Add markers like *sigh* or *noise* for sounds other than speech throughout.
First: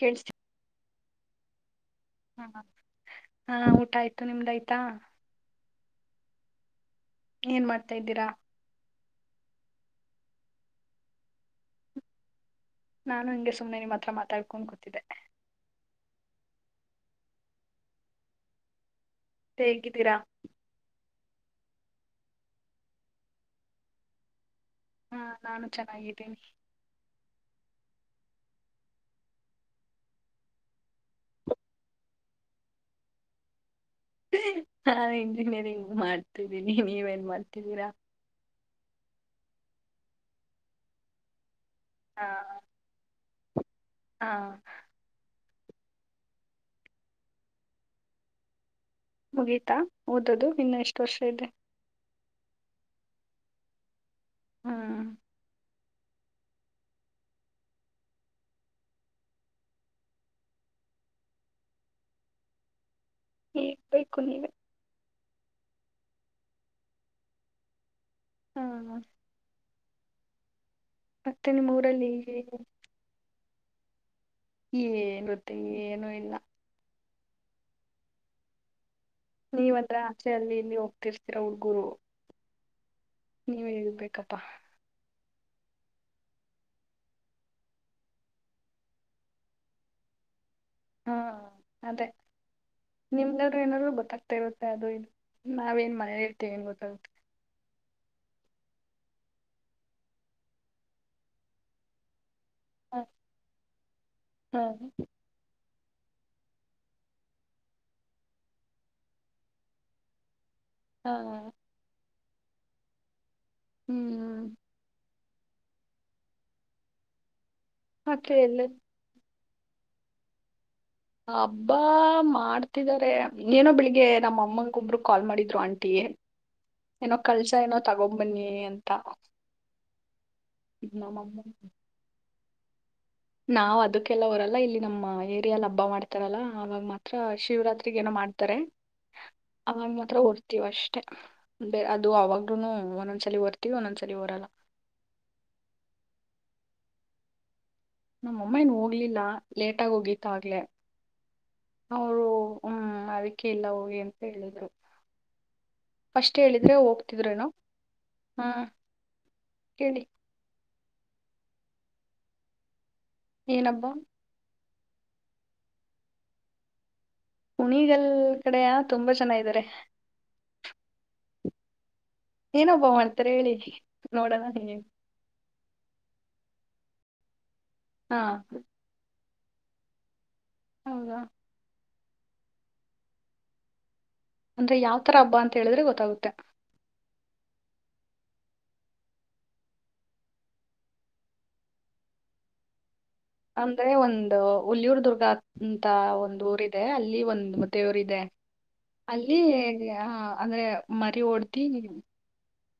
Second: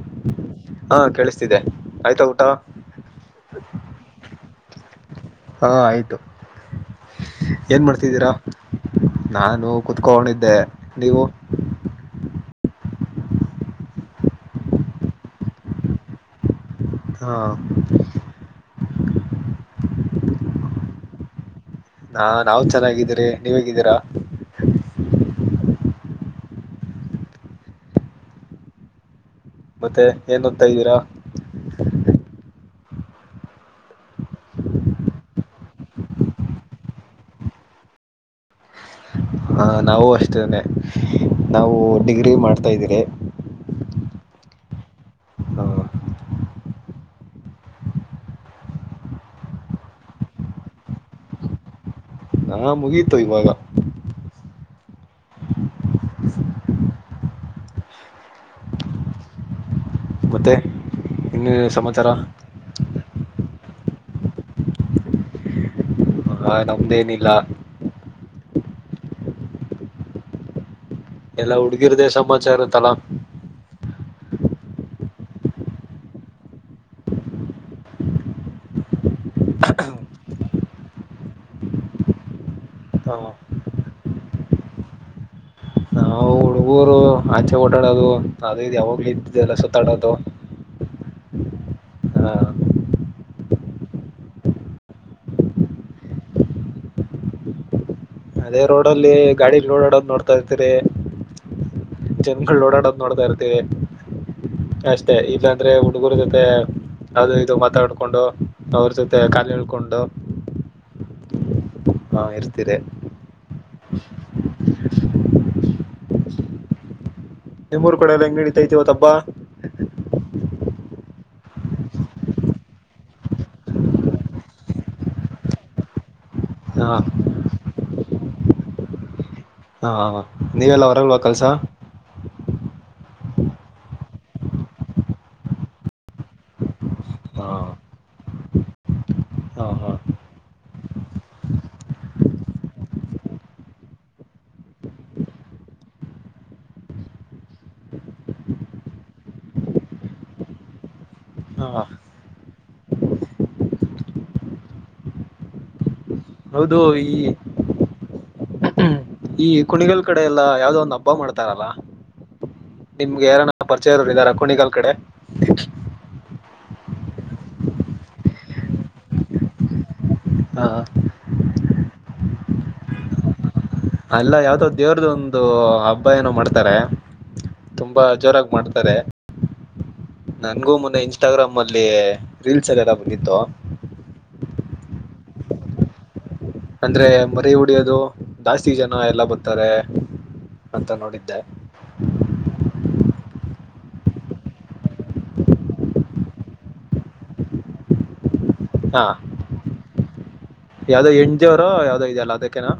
ಕೇಳ್ಿಸತೀ ಹಾ ಕೇಳಿಸ್ತಿದ್ದೆ ಹಾ ಹಾ ಊಟ ಆಯ್ತು ನಿಮ್ದಾಯ್ತಾ ಹಾ ಆಯ್ತು ಏನ್ ಮಾಡ್ತಿದ್ದೀರಾ ನಾನು ಕುತ್ಕೊಂಡಿದ್ದೆ ನೀವು ನಾನು ಹಿಂಗೆ ಸುಮ್ನೆ ನಿಮ್ಮ್ ಹತ್ರ ಮಾತಾಡ್ಕೊಂಡ್ ಕೂತಿದ್ದೆ ಹಾ ತೇಗಿ ತೀರಾ ಹಾ ನಾವವು ಚೆನ್ನಾಗಿದ್ದೀರಿ ನೀವ ಹೇಗಿದ್ದೀರಾ ಹಾ ನಾನು ಚೆನ್ನಾಗಿದ್ದೀನಿ ಮತ್ತೆ ಏನ್ ಓದ್ತಾ ಇದ್ದೀರಾ ಹಾ ಇಂಜಿನಿಯರಿಂಗ್ ಮಾಡ್ತಿದ್ದೀನಿ ನೀವೇನ್ ಮಾಡ್ತಿದ್ದೀರಾ ಹಾ ನಾವು ಅಷ್ಟೇನೆ ನಾವು ಹ ಡಿಗ್ರಿ ಮಾಡ್ತಾ ಇದ್ದೀರಿ ಹಾ ಹ್ಮ ಮುಗೀತಾ ಓದೋದು ಇನ್ನ ಎಷ್ಟು ವರ್ಷ ಇದೆ ಹಾ ಮುಗೀತು ಇವಾಗ ಹ್ಮ್ ಮತ್ತೆ ಇನ್ನ ಸಮಾಚಾರ ಹ ಬೇಕು ನೀವೆ ಹ ನಮ್ದೇನಿಲ್ಲ ಹಾ ಮತ್ತೆ ಎಲ್ಲಾ ನಿಮ್ಮ್ ಹುಡುಗಿರ್ದೆೇ ಊರಲ್ಲಿ ಸಮಾಚಾರ ತಲಾ ಏ ಗೊತ್ತೆ ಏನುೂ ಇಲ್ಲ ನೀವ ಹತ್ರ ಆಸೆಯಲ್ಲಿ ಇಲ್ಲಿ ಹೋಗ್ತಿರ್ತೀರ ಹುಡ್ಗುರು ಹಾ ನೀವ ಹೇಗಬೇಕಪ್ಪಾ ಆಂಚೆ ಓಡಾಡೋದು ಅದು ಯಾವಾಗ್ಲ ಇದ್ದಿದೆಲ್ಲ ಸುತ್ತಾಡೋದು ಹಾ ಹಾ ನಿಮ್ದಾದ್ರು ಏನಾದ್ರು ಗೊತ್ತಾಗ್ತಾ ಇರುತ್ತೆ ಅದು ಇದು ನಾವೇಏನ್ ಮನೆ ಹೇಳ್ತೀವಿ ಏನ್ ಗೊತ್ತಾಗುತ್ತೆ ಅದೇ ರೋಡ್ ಅಲ್ಲಿ ಗಾಡಿ ಲೋಡ್ ಆಡೋದ್ ನೋಡ್ತಾ ಇರ್ತೀರಿ ಮಂ ಓಡಾಡೋದ್ ಹ ನೋಡ್ತಾ ಇರ್ತೀವಿ ಹಾ ಅಷ್ಟೇ ಇಲ್ಲಾಂದ್ರೆ ಹುಡುಗೂರ ಜೊತೆ ಅದು ಇದು ಮಾತಾಡ್ಕೊಂಡು ಅವ್ರ ಜೊತೆ ಕಾಲ ಹಳ್ಕೊಂಡು ಹಾ ಹಾ ಇರ್ತೀರಿ ಹ್ಮ್ ಹ್ಮ್ ನಿಮ್ಮೂರು ಕೂಡೆ ಎಲ್ಲ ಮತ್ತೆ ಹೆಂಗಗೆ ಎಲ್ಲಿ ಹಡಿತೈತಿವ ತಬ್ಬಾ ಹಬ್ಬಾ ಮಾಡ್ತಿದಿದ್ದಾರೆ ಏನೋ ಬೆಳಿಗ್ಗೆ ನಮ್ಮ ಅಮ್ಮನೊಬರು ಕಾಲ್ ಮಾಡಿದ್ರು ಆಂಟಿ ಹಾ ಏನೋ ಕಲ್ಸ ಏನೋ ತಗೊಬನ್ನಿ ಅಂತ ಹ ನೀವೆಲ್ಲ ಹೊರಗವಾ ನಮ್ಮಮ್ಮ ಕೆಲ್ಸ ನಾವ್ ಅದಕ್ಕೆಲ್ಲ ಹೊರಲ್ಲ ಇಲ್ಲಿ ನಮ್ಮ ಏರಿಯಲ್ಲಿ ಹಬ್ಬ ಮಾಡ್ತಾರಲ್ಲ ಆವಾಗ ಮಾತ್ರ ಹಾ ಶಿವರಾತ್ರಿಗ ಏನೋ ಮಾಡ್ತಾರೆ ಹಾ ಆಗ ಹಾ ಮಾತ್ರ ಹೊರ್ತೀವ ಅಷ್ಟೇ ಬೇರೆ ಅದು ಅವಾಗೂನು ಒಂದೊಂದ್ಸಲ ರ್ತಿಟವಿ ಒಂದೊಂದ್ಸಲಿ ಹರಲ್ಲ *inaudible* ನಮ್ಮ ಅಮ್ಮಾಯನ್ ಹೋಗ್ಲಿಲ್ಲ ಲೇಟಗ ಹೋಗಿತ ಆಗ್ಲೆೇ ಹಾ ಅವರು ಹ್ಮ್ ಅದಕ್ಕೆ ಇಲ್ಲ ಹೋಗಿ ಅಂತ ಹೇಳಿದ್ರು ಫಸ್ಟ್ ಹೇಳಿದ್ರೆ ಹೌದು ಈ ಹೋಗ್ತಿದ್ರೇನು ಹ್ಮ್ ಈ ಕುಣಿಗಲ್ ಕಡೆ ಎಲ್ಲಾ ಯಾವ್ದೋ ಒಂದು ಹಬ್ಬ ಮಾಡ್ತಾರಲ್ಲ ನಿಮ್ಗೆ ಯಾರನ ಏನಬ್ಬಾ ಪರಿಚಯರು ಇದ್ದಾರ ಕುಣಿಗಾಲ್ ಕಡೆ ಉಣಿಗಲ್ ಕಡೆಯ ತುಂಬಾ ಚೆನ್ನ ಇದಾರೆ ಹಾ ಏನೊಬ್ಬ ಮಾಡ್ತಾರೆ ಹೇಳಿದಿ ಅಲ್ಲ ಯಾವ್ದ ದೇವ್ರದ ಒಂದು ಹಬ್ಬ ಏನೋ ಮಾಡ್ತಾರೆ ತುಂಬಾ ಹಾ ಜೋರಾಗಿ ಮಾಡ್ತಾರೆ ನನ್ಗೂ ಮೊನ್ನೆ ಹೌದಾ ಇನ್ಸ್ಟಾಗ್ರಾಮ್ ಅಲ್ಲಿ ರೀಲ್ಸ್ ಎಲ್ಲಾರ ಬಂದಿತ್ತು ಅಂದ್ರೆ ಯಾವ್ತರ ಹಬ್ಬಾ ಅಂತ ಹೇಳಿದ್ರೆ ಗೊತ್ತಾಗುತ್ತೆ ಅಂದ್ರೆ ಮರಿ ಉಡಿಯೋದು ಜಾಸ್ತಿ ಜನ ಎಲ್ಲ ಬರ್ತಾರೆ ಅಂತ ನೋಡಿದ್ದೆ ಅಂದ್ರೆ ಒಂದು ಹುಲ್ಲಿಯೂರ್ ದುರ್ಗ ಅಂತ ಒಂದು ಊರ ಇದೆ ಅಲ್ಲಿ ಒಂದ್ ಮತ್ತೆಯ ರ್ ಇದೆ ಹಾ ಅಲ್ಲಿ ಅಂದ್ರೆ ಯಾವ್ದೋ ಮರಿ ಎಣ್ಜಿಯವರ ಹೊಡ್ದಿ ಯಾವ್ದೋ ಇದೆಯಲ್ಲ ಅದಕ್ಕನಾ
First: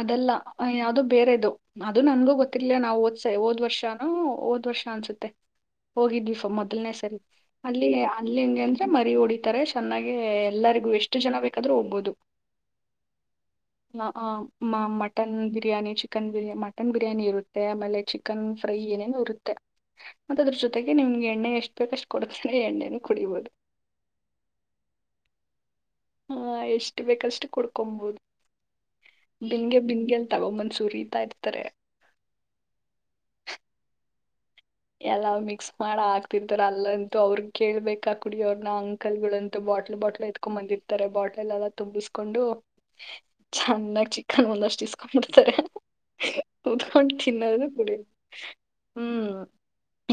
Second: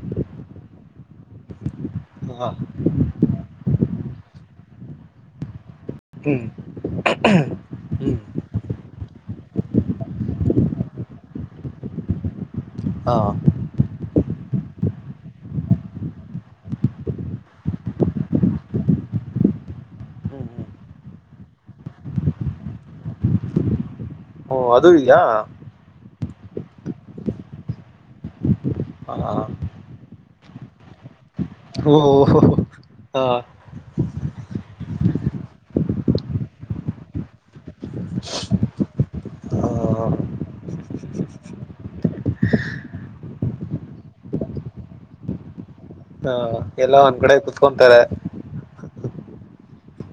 ಅದಲ್ಲ ಯಾವವು್ದದು ಬೇರೆದು ಅದು ನನ್ಗೂ ಹಾ ಗೊತ್ತಿಿಲ್ಲಲ ನಾವು ದ ಸರಿ ಹೋದ್ ವರ್ಷನೂ ಹಓದ್ ವರ್ಷ ಅನ್ಸುತ್ತೆ ಹೋಗಿದ್ವಿಫ ಹ್ಮ್ ಮೊದಲ್ನೆೇ ಸರಿ ಅಲ್ಲಿ ಹ್ಮ್ ಅಲ್ಲಿ ಹೆಂಗೆ ಅಂದ್ರೆ ಮರಿ ಹೊಡಿತಾರೆ ಚೆನ್ನಾಗೆ ಎಲ್ಲರಿಗೂ ಎಷ್ಟು ಜನ ಬೇಕಾದ್ರೂ ಹೋಗ್ಬೋದು ಹಾ ಹ ಹ ಮಟನ್ ಬಿರಿಯಾನಿ ಚಿಕನ್ ಬಿ ಮಟನ್ ಬಿರಿಯಾನಿ ಇರುತ್ತೆ ಆಮೇಲೆ ಚಿಕನ್ ಫ್ರೈ ಏನೇನುೋ ಇರುತ್ತೆ ಮತ್ತ ಹ್ಮ್ ಅದ್ರ ಹ್ಮ್ ಜೊತೆಗೆ ನಿಮ್ಗೆ ಎಣ್ಣ ಎಷ್ಟ್ ಬೇಕಷ್ಟು ಕೊಡತಾನೆ ಎಣ್ಣೆನ ಕುಡಿಬಹುದು ಓ ಅದು ಇದೆಯಾ ಹಾ ಎಷ್ಟು ಬೇಕಷ್ಟು ಕುಡ್ಕೊಬೋದು ಹಾ ಬಿಂಗೆ ಬಿಂದಗೆಲ್ ತಗೊ ಮನ್ಸೂರಿತಾ ಇರ್ತಾರೆ ಓ ಹಾ ಎಲ್ಲ ಮಿಕ್ಸ್ ಮಾಡ ಹಾಕ್ತಿರ್ತಾರ ಅಲ್ಲಂತೂ ಅವ್ರಗ್ ಕೇಳ್ಬೇಕಾ ಕುಡಿಯೋವ್ರನ ಅಂಕಲ್ ಗಳಂತೂ ಬಾಟ್ಲ್ ಬಾಟ್ಲ್ ಎತ್ಕೊಂಡ್ ಬಂದಿರ್ತಾರೆ ಬಾಟ್ಲ್ ಎಲ್ಲ ಎಲ್ಲ ತುಂಬಿಸ್ಕೊಂಡು ಚೆನ್ನಾಗ ಚಿಕನ್ ಒಂದ ಅಷ್ಟು ಇಸ್ಕೊಂಡಬಿಡ್ತಾರೆ ಹಾ ಎಲ್ಲ ೊಂಡ ಒಂದ್ ಕಡೆ ಚಿನ್ನದದ ಕುಡ ಕುತ್ಕೊಂತಾರೆ ಹ್ಮ್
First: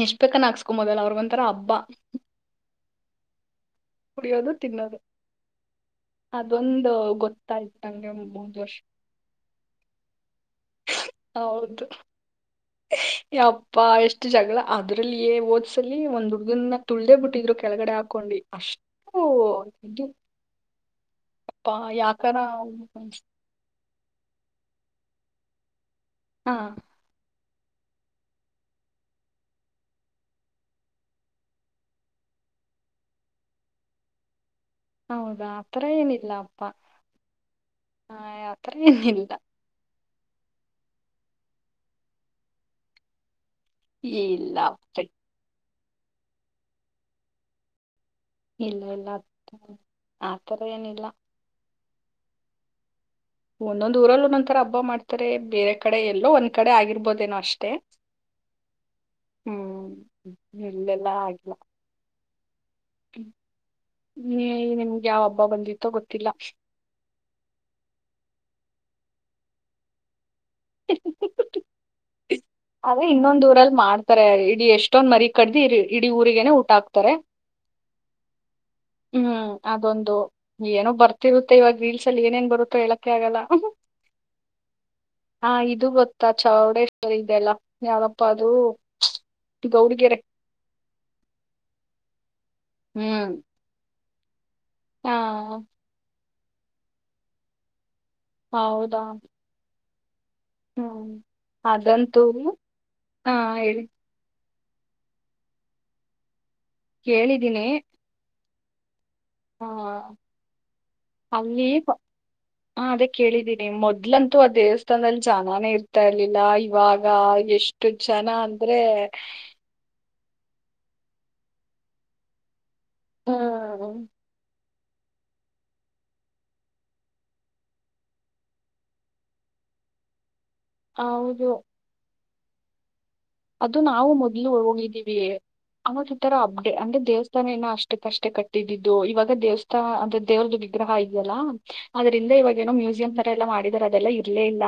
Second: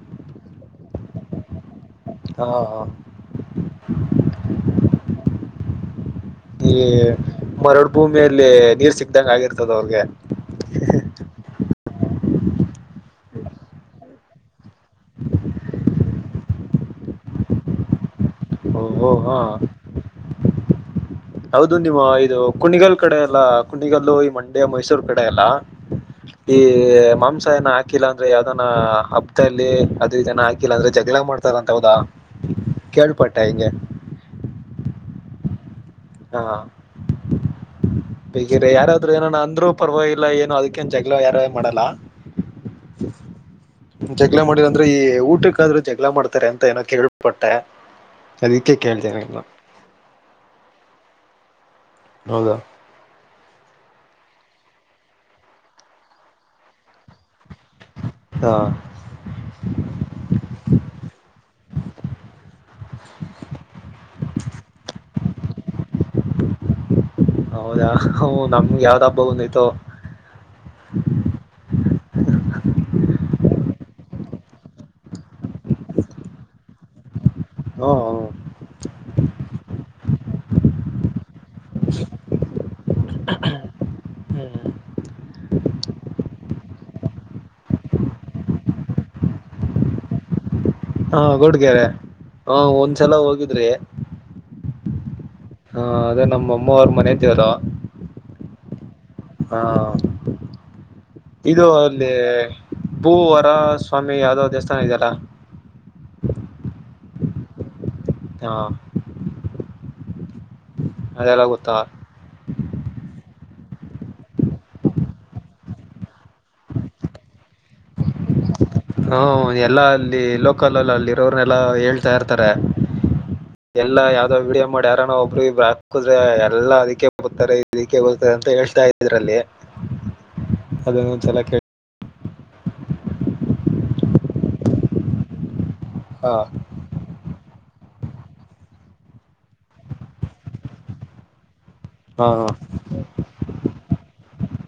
ಎಷ್ಟ್ ಬೇಕ ನ ಹಾಕ್ಸ್ಕೊ ಮೊದಲ್ ಅವ್ರಗ್ ಒಂಂತರ ಹಬ್ಬ ಹಾ ಹಾ ಕುಡಿಯೋದು ತಿನ್ನೋದು ಈ ಅದೊಂದು ಗೊತ್ತಾಯ್ತು ಮರಡ್ ನಂಗೆ ಭೂಮಿಯಲ್ಲಿ ಮೂರ್ ವರ್ಷ ನೀರ್ ಸಿಗದಂಗ ಆಗಿರ್ತದ ಅವ್ರಿಗೆ ದು *inaudible* ಯಪ್ಪಾ ಎಷ್ಟು ಜಗಳ ಅದ್ರಲ್ಲಿ ಓದ್ಸಲ್ಲಿ ಒಂದ್ ಹುಡುಗನ್ನ ತುಳ್ದ ಬಿಟ್ಟಿದ್ರು ಕೆಳಗಡೆ ಹಾಕೊಂಡ ನಡಿ ಅಷ್ಟ ಓ ಹಾ ಇದು ಅಪ್ಪ ಹೌದು ನಿಮ್ಮ ಯಾಕಾರ ಇದು ಕುಣಿಗಲ್ ಕಡೆ ಎಲ್ಲಾ ಕುಣಿಗಲ್ಲು ಈ ಮಂಡ್ಯ ಮೈಸೂರ್ ಈ ಹಾ ಮಾಂಸ ಏ ಹಾಕಿಲ್ಲ ಅಂದ್ರೆ ಯಾವ್ದನ ಹಬ್ಬದಲ್ಲಿ ಅದ್ರ ಇದನ ಹಾಕಿಲ್ಲ ಅಂದ್ರೆ ಜಗಳ ಮಾಡ್ತಾರಂತ ಹೌದಾ. ಕೇಳ್ಪಾಟ್ಟ ಹಂಗ. ಹೌದಾ ಆತ್ರರ ಏನಿಲ್ಲ ಅಪ್ಪ. ಬೇಗಿರೆ ಆತರ ಯಾರಾದ್ರು ಏನಿಲ್ಲ ಏನಾನ ಅಂದ್ರು ಪರವಾಗಿಲ್ಲ ಎಲ್ಲ ಏನು ಅದಕ್ಕೇನ್ ಜಲ ಯಾರೇ ಮಾಡಲ್ಲ. ಜಗ್ಗಳ ಇಲ್ಲ ಮಾಡಿಂದ್ರೆ ಈ ಅಪ್ಪಿ ಊಟಕ್ಕಾದ್ರೂ ಜಗ್ಗಳ ಮಾಡ್ತಾರೆ ಅಂತ ಏನೋ ಕೇಳ್ಪಟ್ಟೆ. ಅದಕ್ಕೆ ಇಲ್ಲ ಇಲ್ಲ ಕೇಳ್ದೆ ನಿಮ್ನ ಆತರ ಏನಿಲ್ಲ. ಹೌದ. ಒಂದೊಂದ್ ಊರಲ್ಲ ಒಂದೊಂತರ ಹಬ್ಬ ಮಾಡ್ತಾರೆ ಬೇರೆ ಕಡೆ ಎಲ್ಲೋ ಒಂದ್ ಕಡೆ ಆಗಿರ್ಬೋದೇನೋ ಅಷ್ಟೇ. ಹಾ ಹ್ಮ್ ಎಲ್ಲೆಲ್ಲಾ ಆಗ್ಲ್ಲ. ಹ್ಮ ನೀ್ಮ ನಿಮ್ಗೆ ಯಾವ ಹಬ್ಬ ಬಂದಿತ್ತೋ ಗೊತ್ತಿಲ್ಲ. ಹೌದಾ ಹ ನಮ್ಗೆ ಯಾವ್ದ ಹಬ್ಬ ಬಂದಯ್ತು. ಅದೇ ಇನ್ನೊಂದ್ ದೂರಲ್ಲಿ ಮಾಡ್ತಾರೆ ಇಡೀ ಎಷ್ಟೊಂದ್ ಮರಿ ಕಡ್ದಿ ಇ ಇಡೀ ಊರಿಗನೆ ಊಟ ಹಾಕ್ತಾರೆ. ಹಾ ಹ. ಹ್ಮ್ ಅದೊಂದು ಏನೋ ಬರ್ತಿರುತ್ತೆ ಇವಾಗ ರೀಲ್ಸ್ ಅಲ್ಲಿ ಏನೇನ್ ಬರುತ್ತೋ ಹೇಳಕ್ಕೆ ಆಗಲ್ಲ. ಹ್ಮ. ಹಾ ಇದು ಗೊತ್ತಾ ಚೌಡೇಶ್ವರಿ. ಇದೆಲ್ಲ ಯಾವಪ್ಪ ಅದು ಗೌಡಗೆರೆ. ಹಾ ಗುಡ್ಗ್ಯಾರ ಹಾ ಒಂದ್ಸಲ ಹ್ಮ್ ಹೋಗಿದ್ರಿ. ಹಾ. ಹಾ ಅದೇ ನಮ್ಮ ಅಮ್ಮ ಅವ್ರ. *unintelligible* ಹೌದಾ. ಹ ಹ್ಮ್ ಇದು ಅಲ್ಲಿ ಅದಂತೂ ಹಾ ಭೂವರ ಹೇಳಿ ಸ್ವಾಮಿ ಯಾವದ. *unintelligible* ಕೇಳಿದ್ದೀನಿ. ಹಾ. ಹಾ. ಅದೆಲ್ಲ ಗೊತ್ತ. ಹಾ ಅದೇ ಕೇಳಿದ್ದೀನಿ ಮೊದ್ಲಂತೂ ಆ ದೇವಸ್ಥಾನದಲ್ಲಿ ಜನಾನೇ ಇರ್ತಾ ಇರ್ಲಿಲ್ಲ ಇವಾಗ ಎಷ್ಟು ಜನ ಅ ಹ್ಮ ಎಲ್ಲಾ ಅಲ್ಲಿ ಲೋಕಲ್ ಅಲ್ಲ ಅಲ್ಲಿರೋರನೆ ಎಲ್ಲಾ ಹೇಳ್ತಾ ಇರ್ತಾರೆ. ಹ್ಮ್ ಎಲ್ಲಾ ಯಾವ್ದೋ ವಿಡಿಯ ಮಾಡ್ಯಾರನ ಒಬ್ಬರು ಇಬ್ರು ಹಾಕುದ್ರ ಎಲ್ಲಾ ಅದಕ್ಕೆ ಬತಾರೆ ಇದಕ್ಕೆ ಬತಾರೆ ಅಂತ ಹೇಳ್ತಾ ಇದ್ರಲ್ಲಿ. ಅದನ್ನು ಚಲ ಹೌದು ಕ ಅದು ನಾವು ಮೊದ್ಲು ಹೋಗಿದ್ದೀವಿ ಅನ್ನೋದ ಈ ಹಾ ತರ ಅಪ್ಡೇ ಅಂದ್ರೆ ದೇವಸ್ಥಾನ ತಾನನ ಅಷ್ಟಕ್ಕಷ್ಟೇ ಕಟ್ಟಿದ್ದಿದ್ದು ಇವಾಗ ದೇವಸ್ಥಾ ಅಂದ್ರೆ ದೇವ್ರದ ವಿಗ್ರಹ ಇದೆಯಲ್ಲಾ ಹಾ ಆದ್ರಿಂದ ಇವಾಗೇಏನೋ ಮ್ಯೂಸಿಯಂ ತರ ಎಲ್ಲಾ ಮಾಡಿದರೆ ಅದೆಲ್ಲ ಇರ್ಲೇ ಇಲ್ಲ.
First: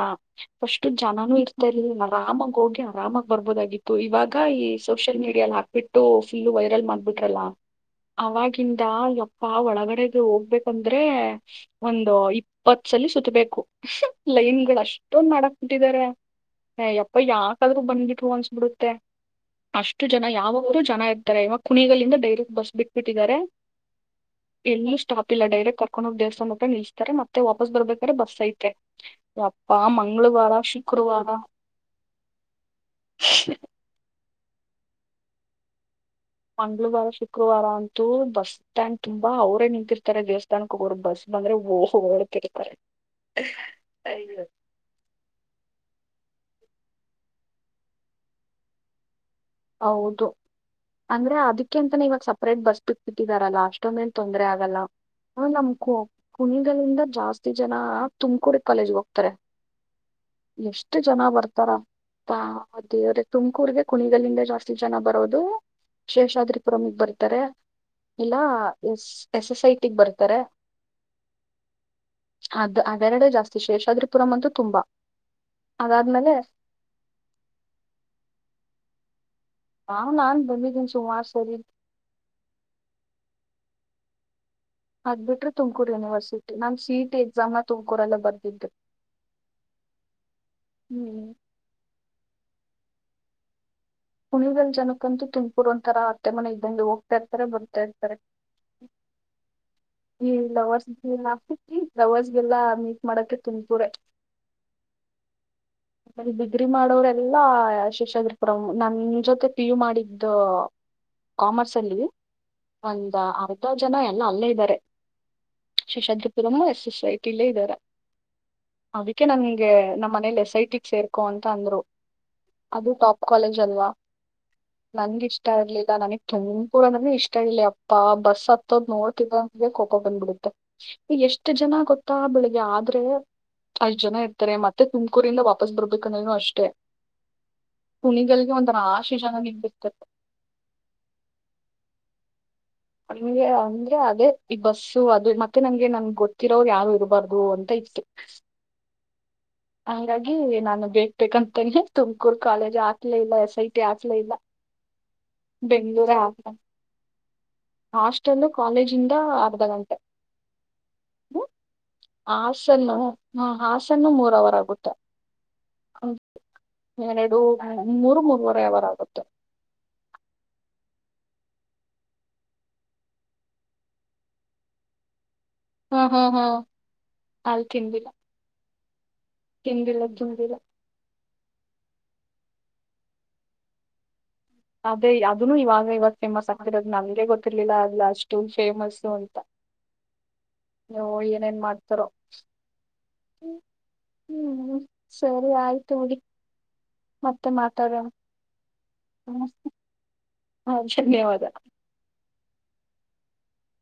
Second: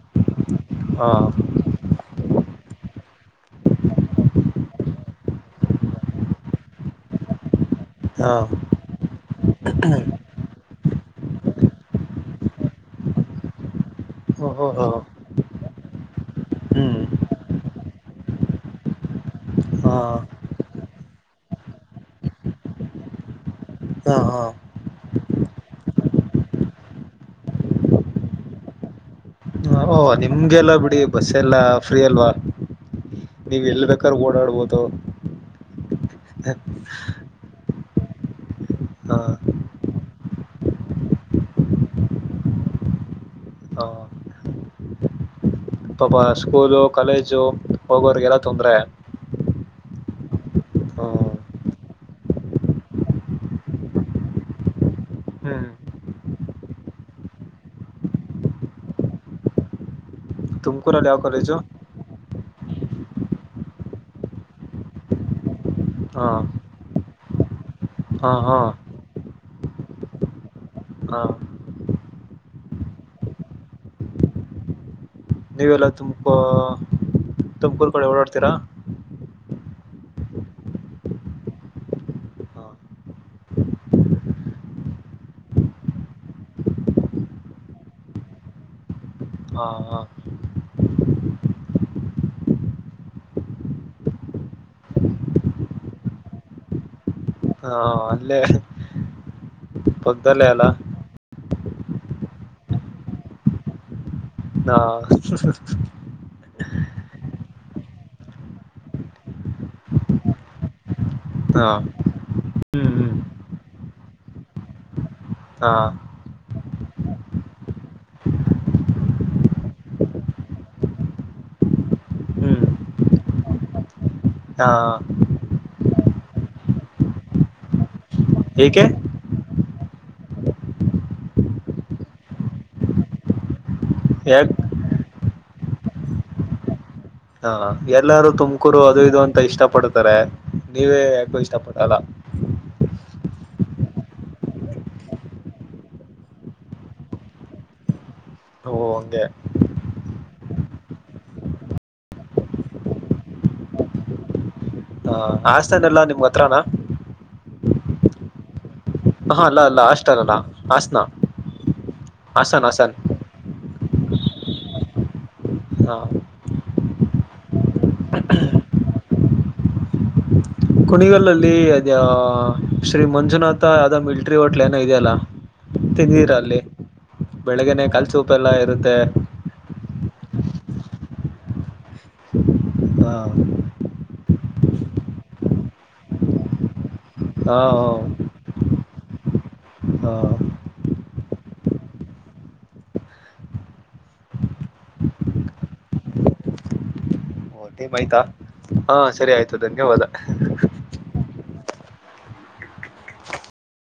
ಅಷ್ಟು ಹಾ ಜನನುೂ ಇರ್ತ ಇರ್ಲಿಲ್ಲ ಆರಾಮಗ್ ಹೋಗಿ ಆರಾಮ ಬರ್ಬೋದಾಗಿತ್ತು ಇವಾಗ ಈ ಸೋಷಿಯಲ್ ಮೀಡಿಯಲ್ಲಿ ಹಾಕ್ಬಿಟ್ಟು ಫುಲ್ ವೈರಲ್ ಮಾಡ್ಬಿಟ್ರಲ್ಲ. ಹಾ ಅವಾಗಿಂದ ಯಪ್ಪ ಒಳಗಡೆಗೆ ಹೋಗ್ಬೇಕ ಅಂದ್ರೆ ಒಂದು ಇಪ್ಪತ್ ಸಲ ಸತಬೇಕು ಓ ಲೈನ್ ಹೋ ಹೋ ಗಳುಷ್ಟೊಂದ ಮಾಡಕ್ ಟ್ಟಿದ್ದಾರೆ ಹ್ಮ್ ಯಪ್ಪ ಯಾಕಾದ್ರೂ ಬಂದ್ಗಿಟ್ಟ ಅನ್ಸಬಿಡುತ್ತೆ. ಹಾ ಅಷ್ಟು ಜನ ಯಾವಾಗಲೂ ಜನ ಇರ್ತಾರೆ ಇವಾಗ ಕುಣಿಗಲ್ಲಿದ ಡೈರೆಕ್ಟ್ ಬಸ್ ಬಿಟ್ಬಿಟ್ಟಿದ್ದಾರೆ. ಹಾ ಹಾ. ಎಲ್ಲೂ ಸ್ಟಾಪ್ ಇಲ್ಲ ಡೈರೆಕ್ಟ್ ಕರ್ಕೊಂಡು ಹೋಗ್ ದೇವಸ್ಥಾನ ಹ ನಿಲ್ಸ್ತಾರೆ ಮತ್ತೆ ವಾಪಸ್ ಬರ್ಬೇಕಾದ್ರ ಬಸ್ ಐತೆ. ಓಹ ಮಂಗಳವಾರ ನಿಮ್ಗೆಲ್ಲ ಬಿಡಿ ಶುಕ್ರವಾರ ಬಸ್ ಎಲ್ಲ ಫ್ರೀ ಅಲ್ವಾ. ನೀವ್ ಎಲ್ ಬೇಕ್ರೆ ಓಡಾಡ್ಬೋದು. ಮಂಗಳವಾರ ಶುಕ್ರವಾರ ಅಂತ ಬಸ್ ಸ್ಟ್ಯಾಂಡ್ ಹ ತುಂಬಾ ಅವರೇ ನಿಂತಿರ್ತಾರೆ ದೇವಸ್ಥಾನಕ್ಕೆ ಹೋಗೋರು ಬಸ್ ಬಂದ್ರೆ ಹ ಹೊಓಡ್ತಿರ್ತಾರೆ ಹ ಸರಿ ಪಾಪ ಸ್ಕೂಲು ಕಾಲೇಜು ಹೋಗೋರಿಗೆಲ್ಲ ತೊಂದರೆ ಹೌದು ಅಂದ್ರೆ ಅದಕ್ಕೆ ಅಂತಾನ ಇವಾಗ ಸಪ್ರೇಟ್ ಬಸ್ ಬಿಟ್ಟ ಬಿಟ್ಟಿದಾರಲ್ಲ ಅಷ್ಟೊಂದೇನ್ ತೊಂದ್ರರೆ ಆಗಲ್ಲ ಹ ಹ್ಮ್ ನಮ್ ಕು ಕುಣಗಗಳಿಂದ ಜಾಸ್ತಿ ಜನ ತುಮಕೂಡಿ ಕಾಲೇಜ್ ಹೋಗ್ತಾರೆ ತುಮಕೂರ ಯವ ಕಾಲೇಜು ಾ ಅದೇವ್ರೆ ತುಮಕೂರ್ಗೆ ಕುಣಿಗಲಂದ ಜಾಸ್ತಿ ಜನ ಬರೋದು ಹಾ ಶೇಷಾದ್ರಿಪುರಮಗ್ ಬರತ್ತೆ ಹಾ ಇಲ್ಲ ಹಾ ಎಸ್ ಎಸ್ ಐ ಟ ಬರ್ತಾರೆ ಹಾ ಅದು ಅವೆರಡೆ ಜಾಸ್ತಿ ಶೇಷಾದ್ರಿಪುರಂ ಅಂತೂ ತುಂಬಾ ನೀವೆಲ್ಲ ತುಮಕು ಅದಾದ್ಮೇಲೆ ತುಮಕೂರ್ ಕಡೆ ಓಡಾಡ್ತೀರಾ ಹ ನಾನು ಬಂದಿದ್ದನ ಸುಮಾರು ಸರಿ ಹಾ ಹಗ್ಬಿಟ್ರೆ ತುಮಕೂರು ಯೂನಿವರ್ಸಿಟಿ ನಮ್ಮು ಸಿ ಟಿ ಎಕ್ಸಾಮ್ನ ತುಮಕೂರೆಲ್ಲ ಬರ್ದಿದೆ ಹಾ ಹ್ಮ್ ಕುುಣಿದಲ್ ಜನಕ್ಕಂತೂ ತುಮಕೂರ್ ಒಂಂತರ ಅತ್ತೆ ಮನೆ ಇದ್ದಂದು ಹೋಗ್ತಾ ಇರ್ತಾರೆ ಹಾ ಬರ್ತಾ ಇರ್ತಾರೆ ಅಲ್ಲೇ ಈ ಪಕ್ಕದಲ್ಲೇ ಅಲ್ಲ ಲವರ್ಸ್ ಹಾಕ್ತತಿ ಲವರ್ಸ್ಗೆಲ್ಲಾ ಮೀಟ್ ಮಾಡಕ ತುಂಬತೂರ ಹಾ ಡಿಗ್ರಿ ಮಾಡೋರೆಲ್ಲಾ ಶೇಷ್ ಆಗರ್ಪರ ನನ್ ಜೊತೆ ಪಿ ಯು ಮಾಡಿದ್ದ ಹಾ ಕಾಮರ್ಸ್ ಅಲ್ಲಿ ಹ್ಮ್ ಹ್ಮ್ ಒಂದ ಅರ್ಧ ಜನ ಎಲ್ಲ ಅಲ್ಲೇ ಇದ್ದಾರೆ ಹಾ ಶೇಷಾದ ಪುರಮಸ್ ಸೈಟ್ ಇಲ್ಲೇ ಇದಾರೆ ಅದಕ್ಕೆ ನಾನ ಹಗೆ ನಮ್ಮ ಮನಲ್ಲ ಸೈಟ್ ಸೇರ್ಕೋ ಅಂತ ಅಂದ್ರು ಹ್ಮ್ ಅದು ಟಾಪ್ ಕಾಲೇಜ್ ಅಲ್ವಾ ಹಾ ನನ್ಗೆ ಇಷ್ಟ ಇರ್ಲಿಲ್ಲ ನನಗ್ ತಂಪೂರ ನನಗೆ ಇಷ್ಟ ಇರ್ಲಿ ಅ ಅ ಬಸ್ ಏಕೆ ಹತ್ತೋದ್ ನೋಡ್ತಿದ್ದ ಕಕೊ ಬಂದ್ ಬಿಡುತ್ತೆ ಈ ಎಷ್ಟ್ ಜನ ಗೊತ್ತಾ ಬೆಳಿಗ್ ಆದ್ರೆ ಅಷ್ಟ್ ಜನ ಯಾಕ ಇರ್ತಾರೆ ಮತ್ತೆ ತುಮಕೂರಿಂದ ವಾಪಸ್ ಬರ್ಬೇಕಂದ್ರನು ಅಷ್ಟೇ ಹಾ ಎಲ್ಲಾರೂ ಕುಣಿಗಲ್ಗೆ ಒಂದ್ ತುಮಕೂರು ಅದು ರಾಶಿ ಇದು ಜನ ಅಂತ ಇಷ್ಟ ನಿಂತಿರ್ತಾರೆ ಪಡ್ತಾರೆ ನೀವೇ ಯಾಕು ಇಷ್ಟ ಪ ಅಲ್ಲ ನಮಗೆ ಅಂದ್ರೆ ಅದೇ ಈ ಬಸ್ಸು ಅದು ಮತ್ತೆ ನಂಗೆ ನನ್ಗೆ ಗೊತ್ತಿರೋರು ಯಾರು ಇರಬಾರ್ದು ಅಂತ ಓ ಹಂಗೆ ಹಾಗಾಗಿ ನಾನು ಬೇಕಕ್ಬೇಕಂತಂಗೆ ತುಮಕೂರು ಕಾಲೇಜ್ ಆಗ್ಲೇ ಇಲ್ಲ ಎಸ್ ಐ ಟಿ ಆಕ್ಲೇ ಇಲ್ಲ ಹ ಆಸ್ತನೆಲ್ಲಾ ನಿಮ್ ಹತ್ರನಾ ಹಾಸ್ಟೆಲ್ ಕಾಲೇಜ್ ಹಾ ಅರ್ಧ ಅಲ್ಲ ಅಲ್ಲ ಹಾಸ್ಟೆಲ್ ಅಲ್ಲ ಹಾಸನ ಹಾಸನ್ ಹಾಸನ್ ಗಂಹಾಸನ್ನು ಹ ನ್ನು ಮೂರ ಅವರ್ ಆಗುತ್ತೆ ಹಾ ಎರಡು ಮೂರ್ ಮೂರರುವರೆ ಅವರಗುತ್ತೆ ಕುಣಿಗಲ್ಲಲ್ಲಿ ಅದ ಶ್ರೀ ಮಂಜುನಾಥ ಯ ಮಿಲ್ಟ್ರಿ ಹೋಟ್ಲ್ ಏನ ಇದೆಯಲ್ಲ ಹಾ ಹಾ ತಿಂದೀರ ಹಾ ಅಲ್ಲಿ ಅಲ್ ಬೆಳಗ್ನೆ ತಿಂದಿಲ್ಲ ಕಲ್ಸೂಪ ಎಲ್ಲ ಇರುತ್ತೆ ತಿಂದಿಲ್ಲ ತಿಂದಿಲ್ಲ ಹಾ ಅದೇ ಅದನು ಇವಾಗ ಇವಾಗ ಫೇಮಸ್ ಆಗ್ತಿರೋದು ನಮಗೆ ಹಾ ಹಾ ಗೊತ್ತಿರ್ಲಿಲ್ಲ ಅಲ್ಲ ಅಷ್ಟು ಫೇಮಸ್ಸು ಅಂತ ಹಾ ನೀವು ಏನೇನ್ ಮಾಡ್ತಾರೋ ಹ್ಮ ಹ್ಮ್ ಸರಿ ಆಯ್ತು ನಡಿ ಮತ್ತ ಓ, ಟೈಮ್ ಮಾತಾರೆ ಆಯ್ತಾ ಹಾ ಸರಿ ಹ ಆಯ್ತು ಧನ್ಯವಾದ ಹಾ ಧನ್ಯವಾದ